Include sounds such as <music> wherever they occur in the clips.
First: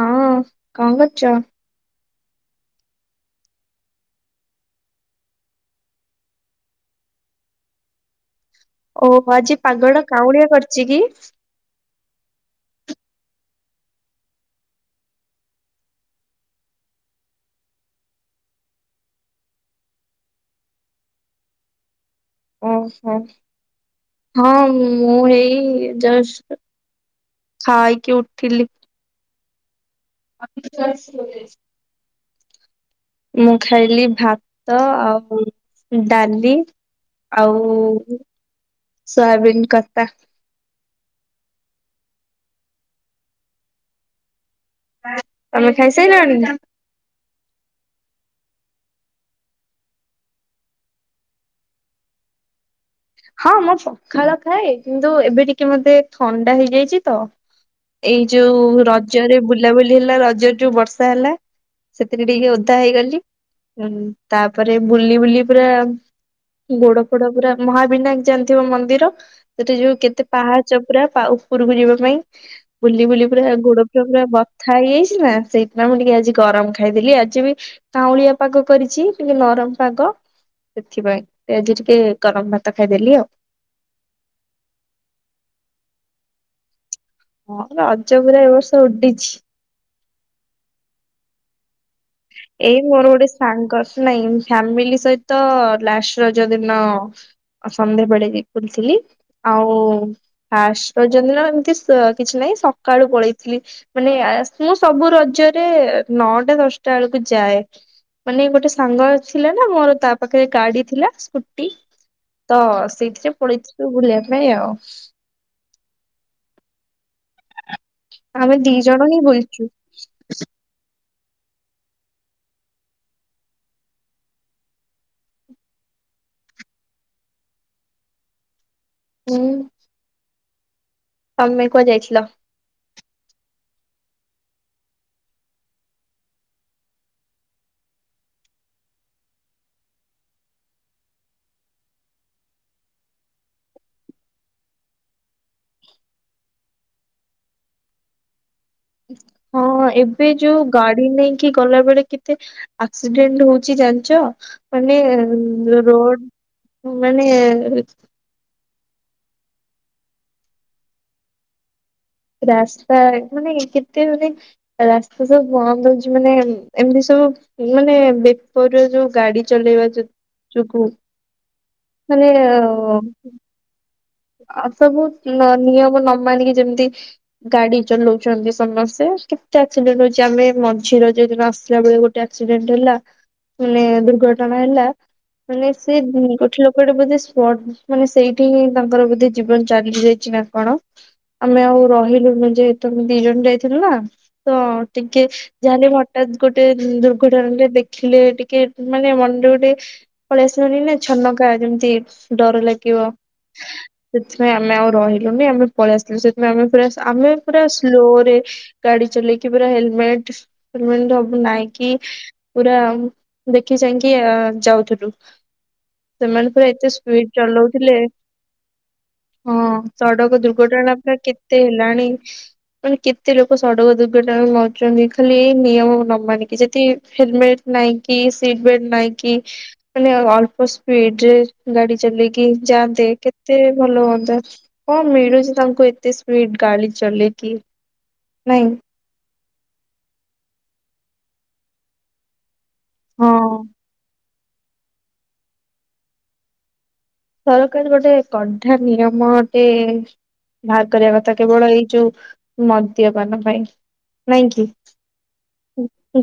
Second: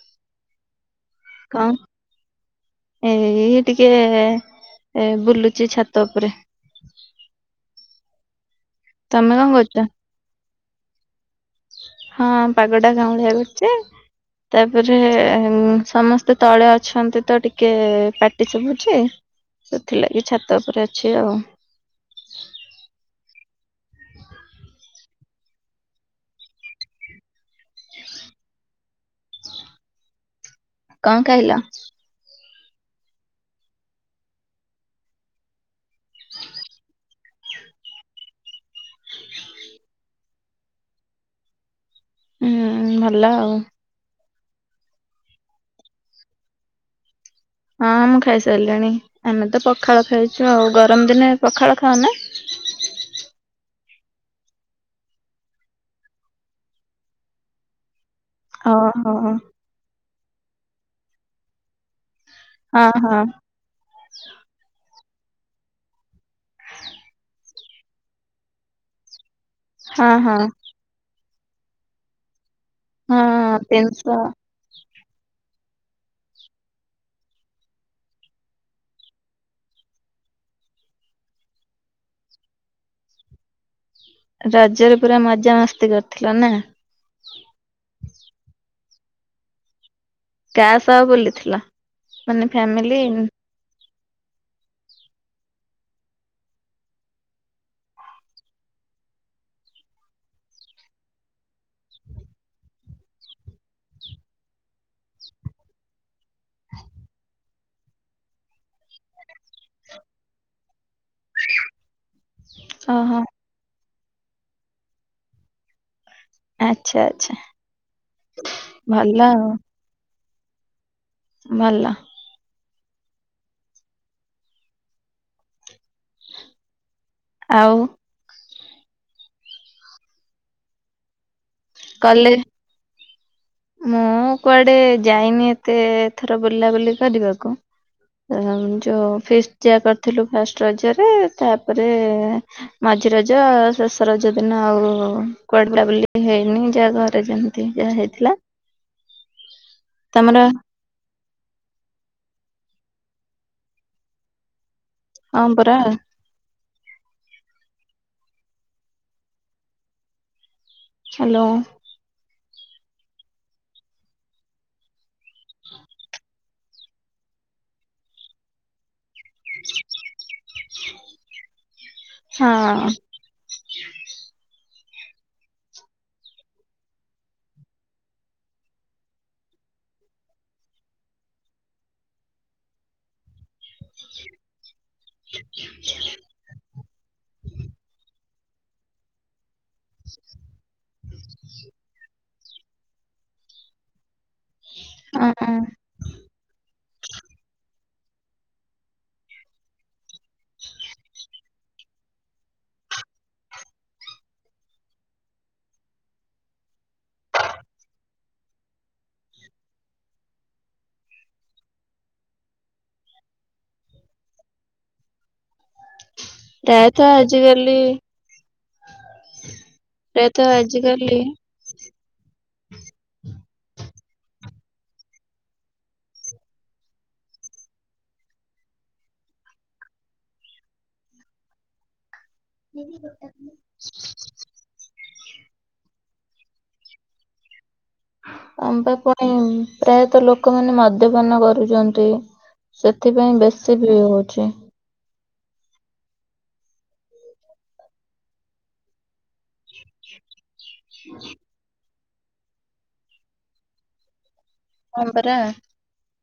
ହଁ କଣ କରୁଚ? କଣ ଏଇ ଟିକେ ଏ ବୁଲୁଚି ଛାତ ଉପରେ। ଓ ତମେ କଣ ଆଜି କରୁଛ? ପାଗ ଟା କାଉଁଳିଆ କରିଚି କି? ହଁ ପାଗଟା କାଉଁଳିଆ କରିଚି। ତାପରେ ଉଁ ସମସ୍ତେ ତଳେ ଅଛନ୍ତି ତ ଟିକେ ପାଟି ଶୁଭୁଚି। ସେଥିଲାଗି ଛାତ ଉପରେ ଅଛି ଆଉ। ଓହୋ ହଁ ମୁଁ ମୁଁ ଏଇ ଜଷ୍ଟ। ଖାଇକି ଉଠିଲି। କଣ ଖାଇଲ? <unintelligible> ମୁଁ ଖାଇଲି ଭାତ ଆଉ ଉ ଡାଲି। ଆଉ ସୋୟାବିନ କତା। ହୁଁ ଭଲ ଆଉ। ଅଁ ତମେ ଖାଇସାଇଲଣି ନା? ହଁ ମୁଁ ଖାଇସାରିଲିଣି ଆମେ ତ ପଖାଳ ଖାଇଛୁ ଆଉ ଗରମ ଦିନେ ପଖାଳ ଖାଅନା। ହଁ ମୁଁ ପଖାଳ ଖାଏ କିନ୍ତୁ ଏବେ ଟିକେ ମତେ ଥଣ୍ଡା ହେଇଯାଇଛି ତ। ଏଇ ଯୋଉ ଓହୋ ହଁ ରଜରେ ବୁଲାବୁଲି ହେଲା ରଜରେ ଯୋଉ ବର୍ଷା ହେଲା। ସେଥିରେ ଟିକେ ଓଦା ହଁ ହେଇଗଲି। ହଁ ଉଁ ହୁଁ ତାପରେ ବୁଲି ବୁଲି ପୁରା ଗୋଡ ଫୋଡ ପୁରା ମହା ବିନାୟକ ଜାଣିଥିବ ମନ୍ଦିର ସେଠି ଯୋଉ କେତେ ହଁ ପାହାଚ ପୁରା ତା ଉପରକୁ ଯିବା ପାଇଁ। ବୁଲି ବୁଲି ପୁରା ହଁ ଗୋଡ ଫୋଡ ତିନିଶହ ପୁରା ବ ବଥା ହେଇଯାଇଛି ନା ସେଇଥିପାଇଁ ମୁଁ ଟିକେ ଆଜି ଗରମ ଖାଇଦେଲି ଆଜି ବି। କାଉଁଳିଆ ପାଗ କରିଛି ଟିକେ ନରମ ପାଗ ସେଥିପାଇଁ ସେ ଆଜି ଟିକେ ଗରମ ଭା ତ ଖାଇଦେଲି ଆଉ। ରଜରେ ପୁରା ମଜାମସ୍ତି କରିଥିଲ ନା। ହଁ ରଜ ପୁରା ଏ ବର୍ଷ ଉଡିଛି। କାହା ସହ ବୁଲିଥିଲ। ମାନେ ଏଇ ମୋର ଫ୍ୟାମିଲି ଗୋଟେ ସାଙ୍ଗ ସ ନାଇଁ ଫ୍ୟାମିଲି ସହିତ ଲାଷ୍ଟ ରଜ ଦିନ। ଆ ସନ୍ଧ୍ୟାବେଳେ ଯାଇ ବୁଲଥିଲି ଆଉ। ଫାର୍ଷ୍ଟ ରଜ ଦିନ ଏମିତି ସ କିଛି ନାହିଁ ସକାଳୁ ପଳେଇଥିଲି। ମାନେ ଆସିଲୁ ସବୁ ରଜରେ ନଅଟା ଦଶଟା ବେଳକୁ ଯାଏ। ମାନେ ଗୋଟେ ସାଙ୍ଗ ଥିଲା ନା ମୋର ତା ପାଖରେ ଗାଡି ଥିଲା ସ୍କୁଟି। ତ ଓହୋ ସେଇଥିରେ ପଳେଇଥିଲୁ ବୁଲିବା ପାଇଁ ଆଉ। ଆଚ୍ଛା ଆଚ୍ଛା। ଆମେ ଦି ଜଣ ଭଲ ହିଁ ଆଉ ବୁଲିଚୁ। ଭଲ। ଆଉ। ହୁଁ। ତମେ କୁଆଡେ ଯାଇଥିଲ? କଲେଜ ମୁଁ କୁଆଡେ ଯାଇନି ଏତେ ଥର ବୁଲାବୁଲି କରିବାକୁ। ଯୋଉ ଫିଷ୍ଟ ଯହା କରିଥିଲୁ ଫାଷ୍ଟ ରଜରେ ତାପରେ ମଝି ରଜ ଶେଷ ରଜ ଦିନ ଆଉ କୁଆଡ଼େ ବୁଲା ବୁଲି ପାଇଁ ଯାଇନି ଯାହା ଘରେ ଯେମିତି ଯାହା ହେଇଥିଲା। ହଁ ଏବେ ତମର ଯୋଉ ଗଗାଡ଼ି ନେଇକି ଗଲା ବେଳେ କେତେ ଆକ୍ସିଡେଣ୍ଟ ହଉଛି ଜାଣିଛ? ମାନେ ହଁ ପରା ରୋଡ଼ ମାନେ ହ୍ୟାଲୋ। ରାସ୍ତା ମାନେ କେତେ ମାନେ ରାସ୍ତା ସବୁ ବନ୍ଦ ହଉଛି ମାନେ ଏମିତି ସବୁ ମାନେ ବେପର ଯୋଉ ଗାଡି ଚଲେଇବା ଯୋଗୁ ମାନେ ହଁ ଅ ଆଉ ସବୁ ନ ନିୟମ ନ ମାନିକି ଯେମିତି। ଗାଡି ଚଲଉଛନ୍ତି ସମସ୍ତେ କେତେ ଆକ୍ସିଡେଣ୍ଟ ହଉଛି ଆମେ ଏ ମଝିରଜ ଦିନ ଆସିଲା ବେଳକୁ ଆକ୍ସିଡେଣ୍ଟ ହେଲା ମାନେ ଦୁର୍ଘଟଣା ହେଲା। ମାନେ ସେ ଗୋଟେ ଲୋକଟେ ବୋଧେ ସ୍ପଟ୍ ମାନେ ସେଇଠି ହି ତାଙ୍କର ବୋଧେ ଜୀବନ ଚାଲି ଯାଇଛି ନା କଣ ଆମେ ଆଉ ରହିଲୁନୁ ଯେହେ ତମେ ଦି ଜଣ ଯାଇଥିଲୁ ନା ତ ଟିକେ ଅଁ, ଯାହା ହେଲେ ହଠତ୍ ଗୋଟେ ଦୁର୍ଘଟଣା ତେ ଦେଖିଲେ ଟିକେ ମାନେ ମନରେ ଗୋଟେ। ପଳେଇ ଆସିବନି ନା ଛନକା ଯେମିତି ଡର ଲାଗିବ। <inaudible> ସେଥିପାଇଁ ଆମେ ଆଉ ରହିଲୁନି ଆମେ ପଳେଇ ଆସିଲୁ ସେଥିପାଇଁ ଆମେ ପୁରା ଆମେ ପୁରା ସ୍ଲୋରେ ଗଗାଡ଼ି ଚଲେଇକି ପୁରା ହେଲମେଟ ହେଲମେଟ ସବୁ ନାଇଁ କି ପୁରା ଦେଖି ଚାହିଁକି ଯାଉଥିଲୁ। ସେମାନେ ପୁରା ଏତେ ପ୍ରାୟତଃ ସ୍ପିଡ ଆଜିକାଲି ଚଲଉଥିଲେ ହଁ ଷଡ଼କ ପ୍ରାୟତଃ ଦୁର୍ଘଟଣା ପାରା ଆଜିକାଲି କେତେ ହେଲାଣି। ମାନେ କେତେ ଲୋକ ସଡ଼କ ଦୁର୍ଘଟଣା ରେ ମରୁଛନ୍ତି ଖାଲି ଏଇ ନିୟମ ନ ମାନିକି ଯଦି ହେଲମେଟ ନାଇକି କି ସିଟ୍ ବେଲଟ ନାଇକି କି ମାନେ ଅଳ୍ପ ସ୍ପିଡ ରେ ଗାଡ଼ି ଚଲେଇକି ଯାଆନ୍ତେ କେତ ତେ ଭଲ ହୁଅନ୍ତା କଣ ମିଳୁଛି ତାଙ୍କୁ ଏତେ ସ୍ପିଡ ଗାଡ଼ି ଚଲେଇକି। ନାଇଁ। ପା ପାଇଁ ପ୍ରାୟତଃ ଲୋକ ମାନେ ମଦ୍ୟପାନ କରୁଛନ୍ତି। ହଁ। ସେଥିପାଇଁ ବେଶୀ ବି ହଉଛି। ସରକାର ଗୋଟେ କଢା ନିୟମ ଏ ବାହାର କରିବା କଥା କେବଳ ଏଇ ଯୋଉ ମଦ୍ୟପାନ ପାଇଁ ନାଇଁ କି? ହବରା।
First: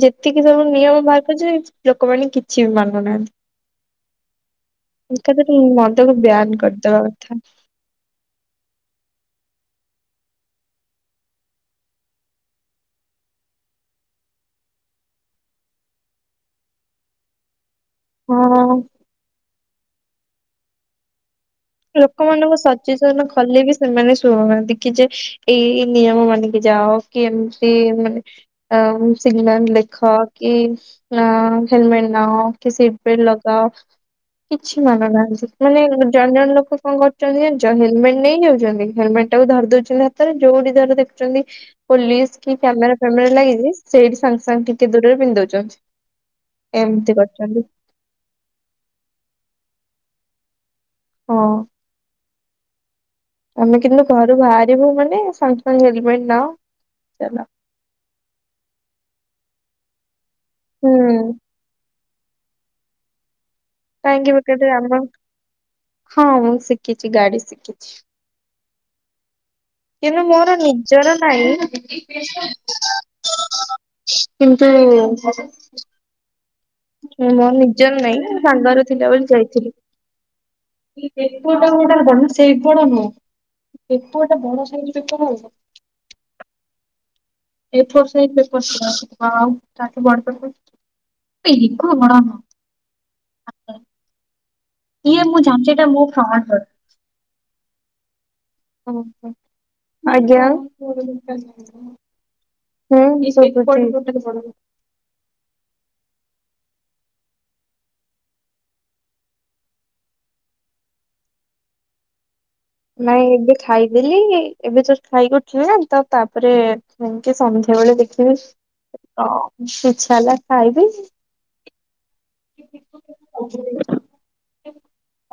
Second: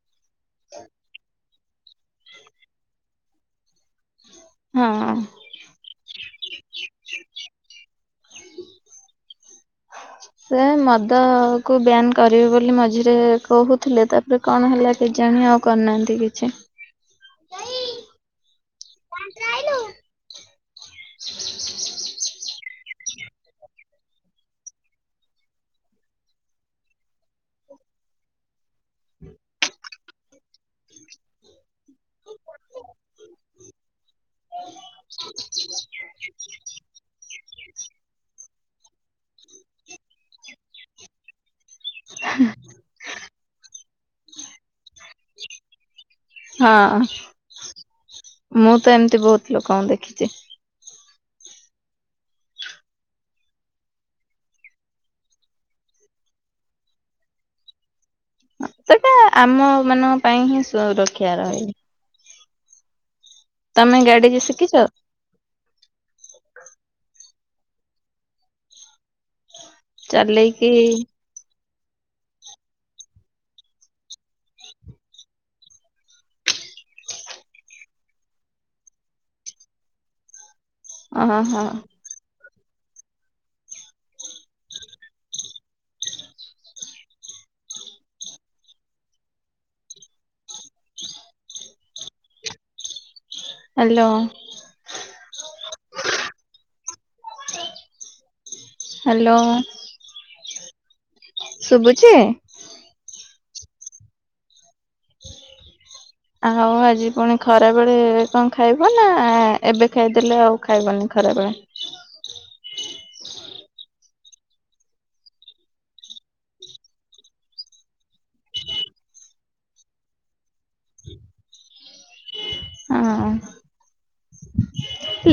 ଯେତିକି ସବୁ ନିୟମ ବାହାର କରଛନ୍ତି ଲୋକମାନେ କିଛି ବି ମାନୁନାହାନ୍ତି। ହଁ। ଏକାଥରେ ମଦକୁ ବ୍ୟାନ କରିଦବା କଥା। ସେ ମଦ କୁ ବ୍ୟାାନ କରିବେ ବୋଲି ମଝିରେ କହୁଥିଲେ ତାପ ରେ କଣ ହେଲା କେଜାଣି ଆଉ କରିନାହାଁନ୍ତି କିଛି। ହଁ। ଲୋକମାନଙ୍କୁ ସଚେସନ କଲେ ବି ସେମାନେ ଶୁଣୁନାହାନ୍ତି କି ଯେ ଏଇ ଏଇ ନିୟମ ମାନିକି ଯାଅ। କି ଏମତି ମାନେ ସିଗନାଲ ଦେଖ କି ହେଲମେଟ ନାଅ କି ସିଟ ବେଲ୍ଟ ଲଗାଅ କିଛି ମାନୁନାହାନ୍ତି ମାନେ ଜଣେ ଜଣେ ଲୋକ କଣ କରୁଛନ୍ତି ଜାଣିଛ ହେଲମେଟ ନେଇ ଯାଉଛନ୍ତି ହେଲମେଟ ଟାକୁ ଧରି ଦଉଛନ୍ତି ହାତରେ ଯୋଉଠି ଧର ଦେଖୁଛନ୍ତି ପୋଲିସ କି କ୍ୟାମେରା ଫ୍ୟାମେରା ଲାଗିଛି ସେଇଠି ସାଙ୍ଗେ ସାଙ୍ଗେ ଟିକେ ଦୂରରେ ପିନ୍ଧ ଦଉଛନ୍ତି। ହଁ ଏମିତି କରିଛନ୍ତି ମୁଁ ତ ଏମିତି ବହୁତ ଲୋକଙ୍କୁ ଦେଖିଛି। ହଁ। ଆମେ କିନ୍ତୁ ଘରୁ ବାହାରିବୁ ମାନେ ସାଙ୍ଗେ ସାଙ୍ଗେ ହେଲମେଟ ନାଅ ଚାଲ। ସେଟା ଆମ ମାନଙ୍କ ପାଇଁ ହିଁ ହୁଁ। ସୁରକ୍ଷା ରହିବ। କାହିଁକି ବେକାର ଟାରେ ଆମ ହଁ ମୁଁ ଶିଖିଛି ଗାଡି ଶିଖିଛି। କିନ୍ତୁ ମୋର ଚଲେଇକି ନିଜର କିନ୍ତୁ ମୋ ନିଜର ନାଇଁ ସାଙ୍ଗରେ ଥିଲା ବୋଲି ଯାଇଥିଲି। <unintelligible> ସେ ଓହୋ ଗୁଡା ନୁହଁ, ଏପଟା ବଡ ସାଇଜ ପେପର ହଉ ଏ ଫୁର ସାଇଜ଼ ପେପର ଥିଲା ହାଲୋ। ଇଏ ମୁଁ ଜାଣିଛି ଏଟା ମୁଁ ପ୍ରମାଣ କରି ହ୍ୟାଲୋ ଆଜ୍ଞା। ଶୁଭୁଛି? ହୁଁ। ଆଉ ଆଜି ପୁଣି ଖରାବେଳେ କଣ ଖାଇବ ନା ଏବେ ଖାଇଦେଲେ ଆଉ ଖାଇବନି ଖରାବେଳେ? ନାଇଁ ଏବେ ଖାଇଦେଲି ଏବେ ଜଷ୍ଟ ଖାଇକି ଉଠିଲ ନା ତ ତାପରେ ଏମିତି ସନ୍ଧ୍ୟାବେଳେ ଦେଖିବେ ହ ଇଛା ହେଲା ଖାଇବି <inaudible>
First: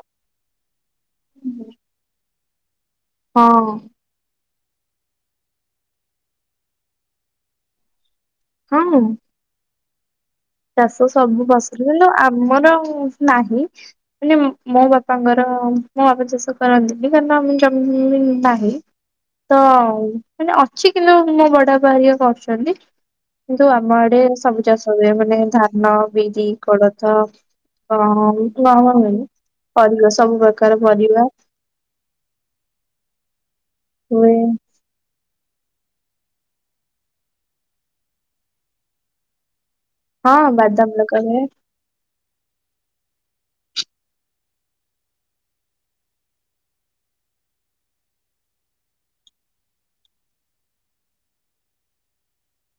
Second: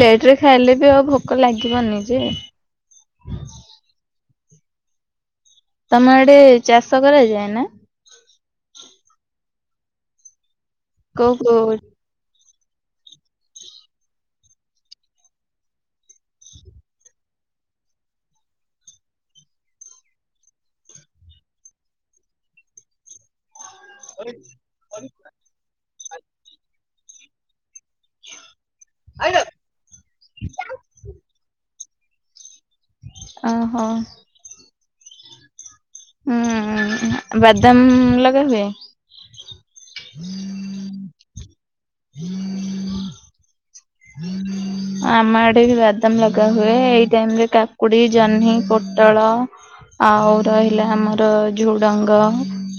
ଲେଟରେ ଖାଇଲେ ବି ଆଉ ଭୋକ ଲାଗିବନି ଯେ ହଁ। ତମେ ଆଡେ ଚାଷ କରାଯାଏ ନା? ହଁ। ଚାଷ କୋଉ ସବୁ କୋଉ ଫସଲ କିନ୍ତୁ ଆମର ନାହିଁ ମାନେ ମୋ ବାପାଙ୍କର ମୋ ବାପା ଚାଷ କରନ୍ତିନି କାର ଆ ଜମି ନାହିଁ ତ ମାନେ ଅଛି କିନ୍ତୁ ମୋ ବଡ ବାପା ହାରିକା କରୁଛନ୍ତି। କିନ୍ତୁ ଆମ ଆଡେ ସବୁ ଚାଷ ହୁଏ। ମେ ଧାନ ବିରି କୋଳଥ କ ଗହମ ହୁଏନି? ପରିବା ସବୁ ପ୍ରକାର ପରିବା ଓହୋ। ହୁଏ। ହୁଁ ବାଦାମ ଲଗେଇ ହୁଏ। ହଁ ବାଦାମ ଲଗା ହୁଏ। ହୁଁ ହୁଁ ଆମ ଆଡେ ବି ବାଦାମ ଲଗା ହୁଏ। ଏଇ ଟାଇମ୍ ରେ କାକୁଡି, ଜହ୍ନି, ପୋଟଳ ଆଉ ରହିଲା ଆମର ଝୁଡ଼ଙ୍ଗ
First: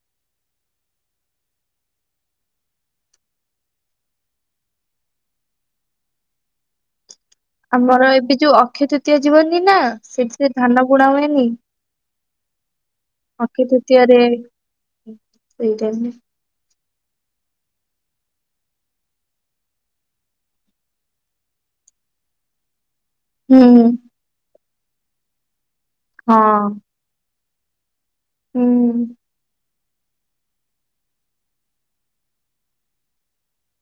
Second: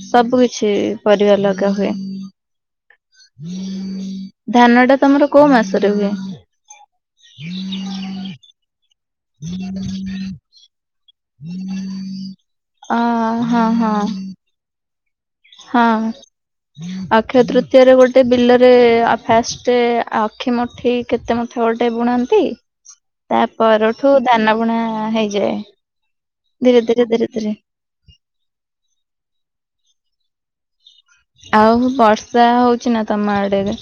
ସବୁ କିଛି ପରିବା ଲଗା ହୁଏ। ଧାନ ଟା ତମର କୋଉ ମାସରେ ହୁଏ? ଆମର ଏବେ ଯୋଉ ଅକ୍ଷୟ ତୃତୀୟ ଯୀବନି ନା ସେଥିରେ ଧାନ ବୁଣା ହୁଏନି। ଅ ଅକ୍ଷୟ ହଁ ହଁ ତୃତୀୟାରେ ହଁ। ଅକ୍ଷୟ ତୃତୀୟରେ ଗୋଟେ ବିଲରେ ଆ ଫାଷ୍ଟ ଅକ୍ଷି ମୁଠି କେତେ ମୁଠା ଗୋଟେ ବୁଣାନ୍ତି ତା ପରଠୁ ଧାନ ବୁଣା ହେଇଯାଏ। ହଁ ଧୀରେ, ଧୀରେ, ଧୀରେ, ଧୀରେ ହୁଁ। ଆଉ ବର୍ଷା ହେଉଛି ନା ତମ ଆଡ଼େରେ?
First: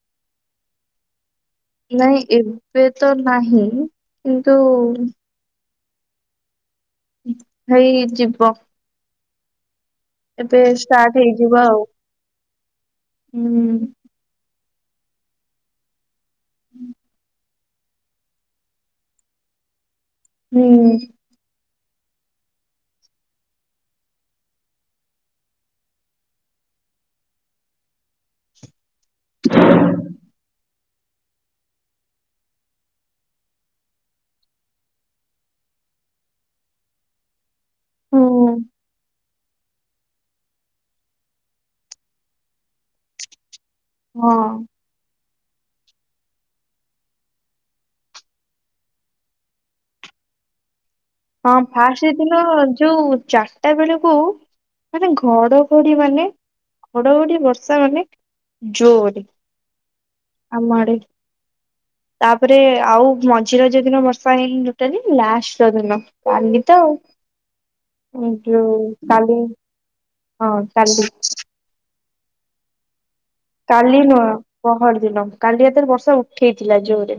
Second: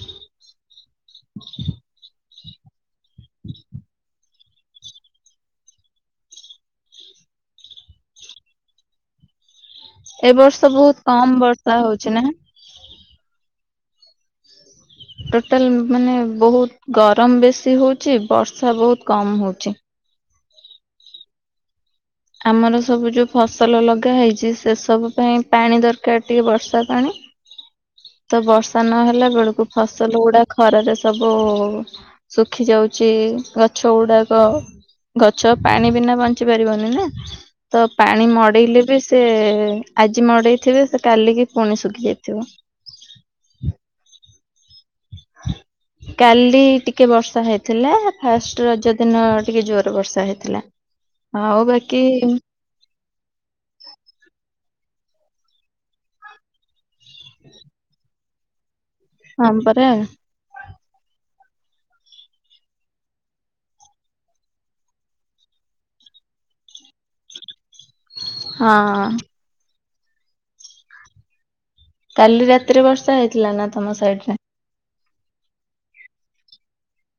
ନାଇଁ ଏବେ ତ ନାହିଁ କିନ୍ତୁ ହେଇ ଯିବ ଏବ ଏବେ ବର୍ଷ ବୋହୁତ୍ ଷ୍ଟାର୍ଟ କମ୍ ହେଇଯିବ ବର୍ଷା ଆଉ ହଉଛି ନା? ହୁଁ। ଟୋଟାଲ ମାନେ ବୋହୁତ୍ ଗରମ ବେଶୀ ହେଉଛି। ବର୍ଷା ବୋହୁତ୍ କମ୍ ହେଉଛି। ହୁଁ। ଆମର ସବୁ ଯୋଉ ଫସଲ ଲଗା ହେଇଛି ସେ ସବୁ ପାଇଁ ପାଣି ଦରକାର ଟିକେ ବର୍ଷା ପାଣି। ତ ବର୍ଷା ନହଲା ବେଳକୁ ଫସଲ ଗୁଡା ଖରାରେ ସବୁ ଶୁଖି ଯାଉଛି ଗଛ ଗୁଡାକ। ଗଛ ପାଣି ବିନା ବଞ୍ଚି ପାରିବନି ନା ତ ହୁଁ ପାଣି ମଡେଇଲେ ବି ସେ ଆଜି ମଡେଇଥିବେ ସେ କାଲିକି ପୁଣି ଶୁଖି ଯାଇଥିବ। <inaudible> ହଁ। <inaudible> କାଲି ଟିକେ ବର୍ଷା ହେଇଥିଲା ଫାଷ୍ଟ ରଜ ଦିନ ଟିକେ ଜୋର ବର୍ଷା ହେଇଥିଲା। ହଁ ଆଉ ବାକି ଫାଷ୍ଟ ଦିନ ଯୋଉ ଚା ଟା ବେଳକୁ ମାନେ ଘଡଘଡି ମାନେ ଘଡଘଡି ବର୍ଷା ମାନେ ଜୋରି। ହଁମ ପରା। ଆମ ଆଡେ। ତାପରେ ଆଉ ମଝି ରଜ ଦିନ ବର୍ଷା ହେଇନି ଟୋଟାଲି ଲାଷ୍ଟ ରଜ ଦିନ। କାଲି ତ ଆଉ ଏ ଯଉ ହଁ କାଲି ହଁ ଚାଲି। କାଲି ରାତିରେ ବର୍ଷା ହେଇ କାଲି ନୁହଁ ପହର ଦିନ କାଲି ହାତରେ ବର୍ଷା ଉଠେଇଥିଲା ଜୋରେ।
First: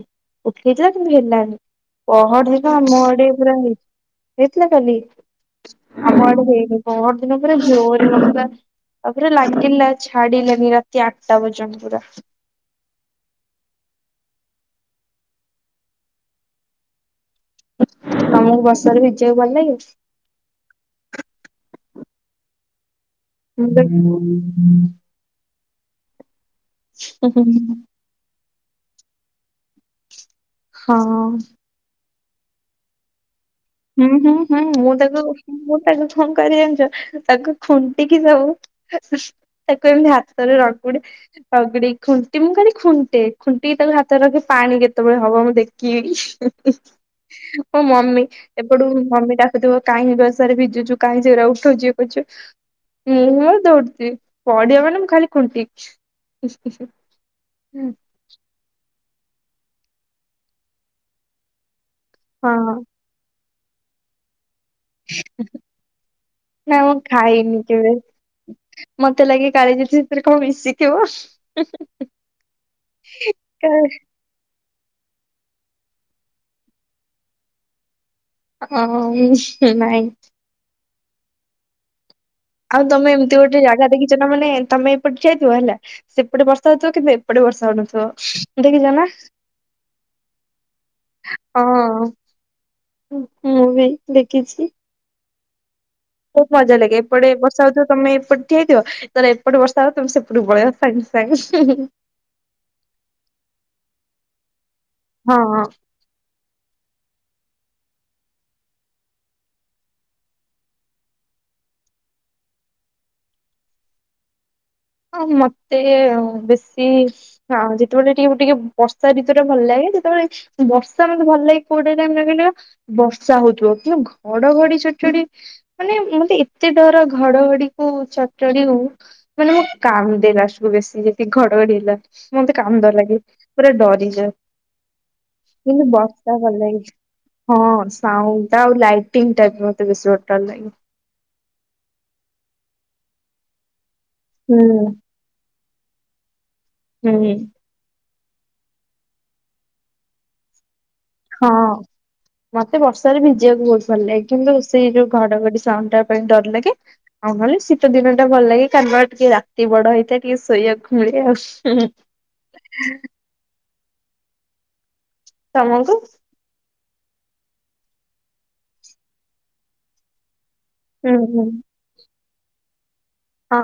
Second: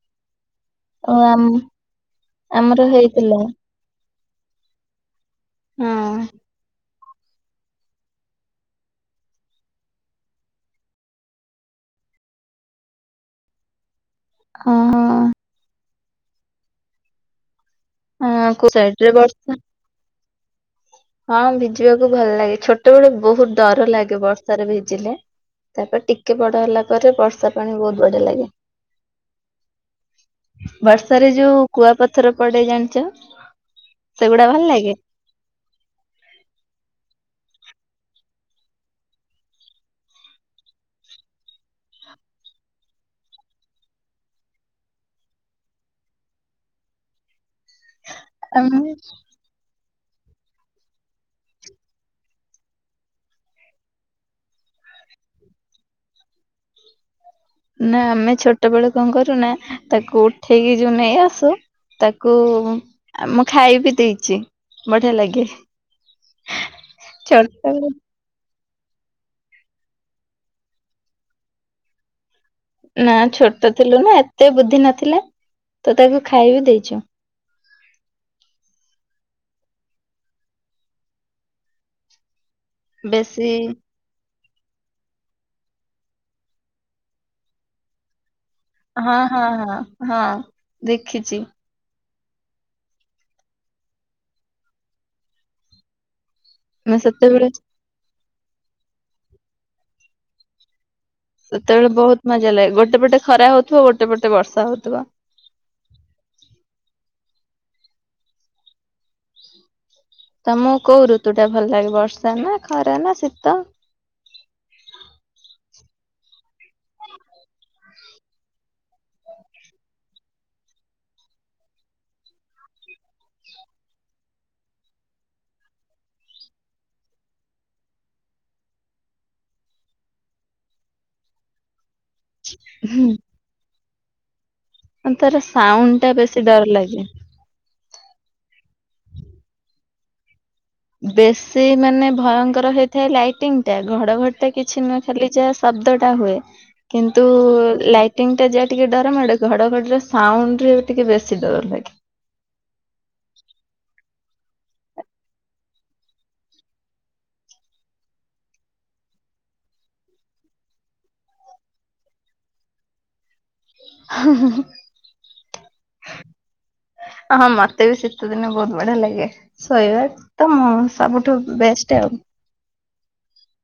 ଉଠେଇଛ କିନ୍ତୁ ଓ ଆମ ହେଲାନି ପହଡିିଦିନ ଆମର ଆମ ଆଡେ ହେଇଥିଲା ପୁରା ହେଇଛି। ହେଇଥିଲା କାଲି ହଁ ଆମଆଡେ ହେଇନି ପହର ଦିନ ପୂରା ଜୋରେ ହଉଥିଲା ତାପରେ ଲାଗିଲା ଛାଡିଲେନି ରାତି ଆଠଟା ପର୍ଯ୍ୟନ୍ତ ପୁରା। ଓ ହଁ। ତମକୁ କୋଉ ବର୍ଷାରେ ସାଇଡରେ ଭିଜିବାକୁ ବର୍ଷା ଭଲ ଲାଗି। ହଁ ଭିଜିବାକୁ ଭଲ ଲାଗେ ଛୋଟ ବେଳେ ବହୁତ ମୁଁ ତ ଡର ଲାଗେ ବର୍ଷାରେ ଭିଜିଲେ। ତାପରେ ଟିକେ ବଡ ହେଲା ପରେ ବର୍ଷା ପାଣି ବହୁତ ବଢିଆ ଲାଗେ। ହଁ। ବର୍ଷାରେ ଯୋଉ କୁଆପଥର ପଡେ ଜାଣିଛ। ହୁଁ ହୁଁ ସେଗୁଡା ହୁଁ ଭଲ ମୁଁ ଲାଗେ? ତାକୁ ମୁଁ ତାକୁ କଣ କରେ ଜାଣିଛ ତାଙ୍କୁ ଖୁଣ୍ଟିକି ଯାଉ ତାକୁ ଏମିତି ହାତରେ ରଙ୍ଗୁଡେ। ସଗଡି ଖୁଣ୍ଟି ମୁଁ କାଲି ଖୁଣ୍ଟେ ଖୁଣ୍ଟିକି ତାକୁ ହାତରେ ରଖି ପାଣି କେତେବେଳେ ହବ ମୁଁ ଦେଖିବିି। ମୋ ମମି ଏପଟୁ ଆମେ ମମି ଟା କୁଥିବ କାହିଁ ବସାରେ ଭିଜୁଛୁ କାହିଁ ସେରା ଉଠଉଛିି ଇଏ କରୁଛୁ। ମୁଁଁ ମୋର ଦୌଡିଥିବି ପଡିିବ ମାନେ ମୁଁ ଖାଲି ଖୁଣ୍ଟିଛି। ନା ଆମେ ଛୋଟ ବେଳ କଣ କରୁନା ତାକୁ ଉଠେଇକି ଯୋଉ ନେଇ ଆସୁ ତାକୁ ହଁ ଆମୁଁ ଖାଇବି ଦେଇଛି। ବଢିଆ ଲାଗେ। ନା ମୁଁ ଖାଇ ଛୋଟ ନି କେବେ? ମତେ ଲାଗେ କାଳିଜୀ ସେଥିରେ କଣ ମିଶିଥିବ? ନା ଛୋଟ କାଳେ ଥିଲୁ ନା ଏତେ ବୁଦ୍ଧି ନଥିଲା ତ ତାକୁ ଖାଇବି ଦେଇଛୁ। ହ ନାଇଁ। ଆଉ ତମେ ଏମିତି ବେଶୀ ଗୋଟେ ଜାଗା ଦେଖିଛ ନା ମାନେ ତମେ ସେପଟ ଠିଆହେଇଥିବ ହେଲା ସେପଟେ ବର୍ଷା ହଉଥିବ କିନ୍ତୁ ଏପଟେ ବର୍ଷା ହଉନଥିବ। ଦେଖି ଜ ନା ହଁ ହଁ ହଁ ହଁ ଦେଖିଛି ହଁ। ମୁଁ ବି ଦେଖିଛି। ବହୁବ ମଜା ଲାଗେ ମୁଁ ଏପଟେ ସେତେବେଳେ ବର୍ଷା ହଉଥିବ ତମେ ଏପଟ ଠିଆହେଇଥିବ ତାରେ ଏପଟେ ବର୍ଷା ହବ ତମେ ସେପଟୁ ପଳଆ କାହିଁ? ସେତେବେଳେ ବହୁତ ମଜା ଲାଗେ ଗୋଟେ ପଟେ ଖରା ହଉଥିବ ଗୋଟେ ପଟେ ବର୍ଷା ହଉଥିବ। ହଁ ହଁ। ତ ମୁଁ କୋଉ ଋତୁ ଟା ଭଲ ଲାଗେ ବର୍ଷା ନା ଖରା ନା ଶୀତ? ହ ମତେ ବେଶୀ ହଁ ଯେତେବେଳେ ଟିକେ ଟିକେ ବର୍ଷାଋତୁଟା ଭଲ ଲାଗେ ଯେତେବେଳେ ବର୍ଷା ମତେ ଭଲାଗେ କୋଉଟା ଟାଇମ‌ ରେ କହିଲା। ବର୍ଷା ହଉଥିବ କିନ୍ତୁ ଘଡଘଡି ଚଡ ଚଡି। ମାନେ ମତେ ଏତେ ଡର ଘଡଘଡି କୁ ଚଡ ଚଡି କୁ ମାନେ ମୁଁ। କା‌ନ୍ଦେ ଲାଷ୍ଟ କୁ ବେଶୀ ଯଦି ଘଡଘଡି ହେଲା ମତେ କାନ୍ଦ ଲାଗେ ପୁରା ଡରିଯାଏ। ତାର କିନ୍ତୁ ସାଉଣ୍ଡ ଟା ବର୍ଷା ବେଶୀ ଭଲ ଡର ଲାଗେ। ହଁ ସାଉଣ୍ଡ ଆଉ ଲାଇଟଙ୍ଗ ଟା ବି ମତେ ବେଶୀ ବହୁତ ଡର ଲାଗେ। ବେଶୀ ମାନେ ଭୟଙ୍କର ହେଇଥାଏ ଲାଇଟିଂ ଟା ଘଡଘଡି ଟା କିଛି ହୁଁ। ନୁହେଁ। ଖାଲି ଯାହା ଶବ୍ଦ ଟା ହୁଏ କିନ୍ତୁ ହୁଁ ଲାଇ ଟିଙ୍ଗ ଟା ଯାହା ଟିକେ ଡର ମାଡେ ଘଡ଼ ଘଡି ର ସାଉଣ୍ଡ ରେ। ଟିକେ ବେଶୀ ଡର ହଁ। ଲାଗେ। ମତେ ବର୍ଷାରେ ଭିଜିବାକୁ ବହୁତ ଭଲ ଲାଗେ କିନ୍ତୁ ସେଇ ଯୋଉ ଘଡଘଡି ସାଉଣ୍ଡ ଟା ପାଇଁ ଡର ଲାଗେ। ଆଉ ନହେଲେ ଶୀତ ଦିନ ଟା ଭଲ ଲାଗେ କାରଣ ଟିକେ ରାତି ବଡ ହେଇଥାଏ ଟିକେ ଶୋଇବାକୁ ମିଳେ ଆଉ। ହୁଁ ହୁଁ। ହୁଁ ହୁଁ ହୁଁ। ତମକୁ। ହଁ ମତେ ବି ଶୀତ ଦିନ ବହୁତ ବଢିଆ ଲାଗେ ଶୋଇବା ତ ମୁଁ। ହୁଁ ସବୁଠୁ ହୁଁ। ବେଷ୍ଟ ଆଉ। ହଁ।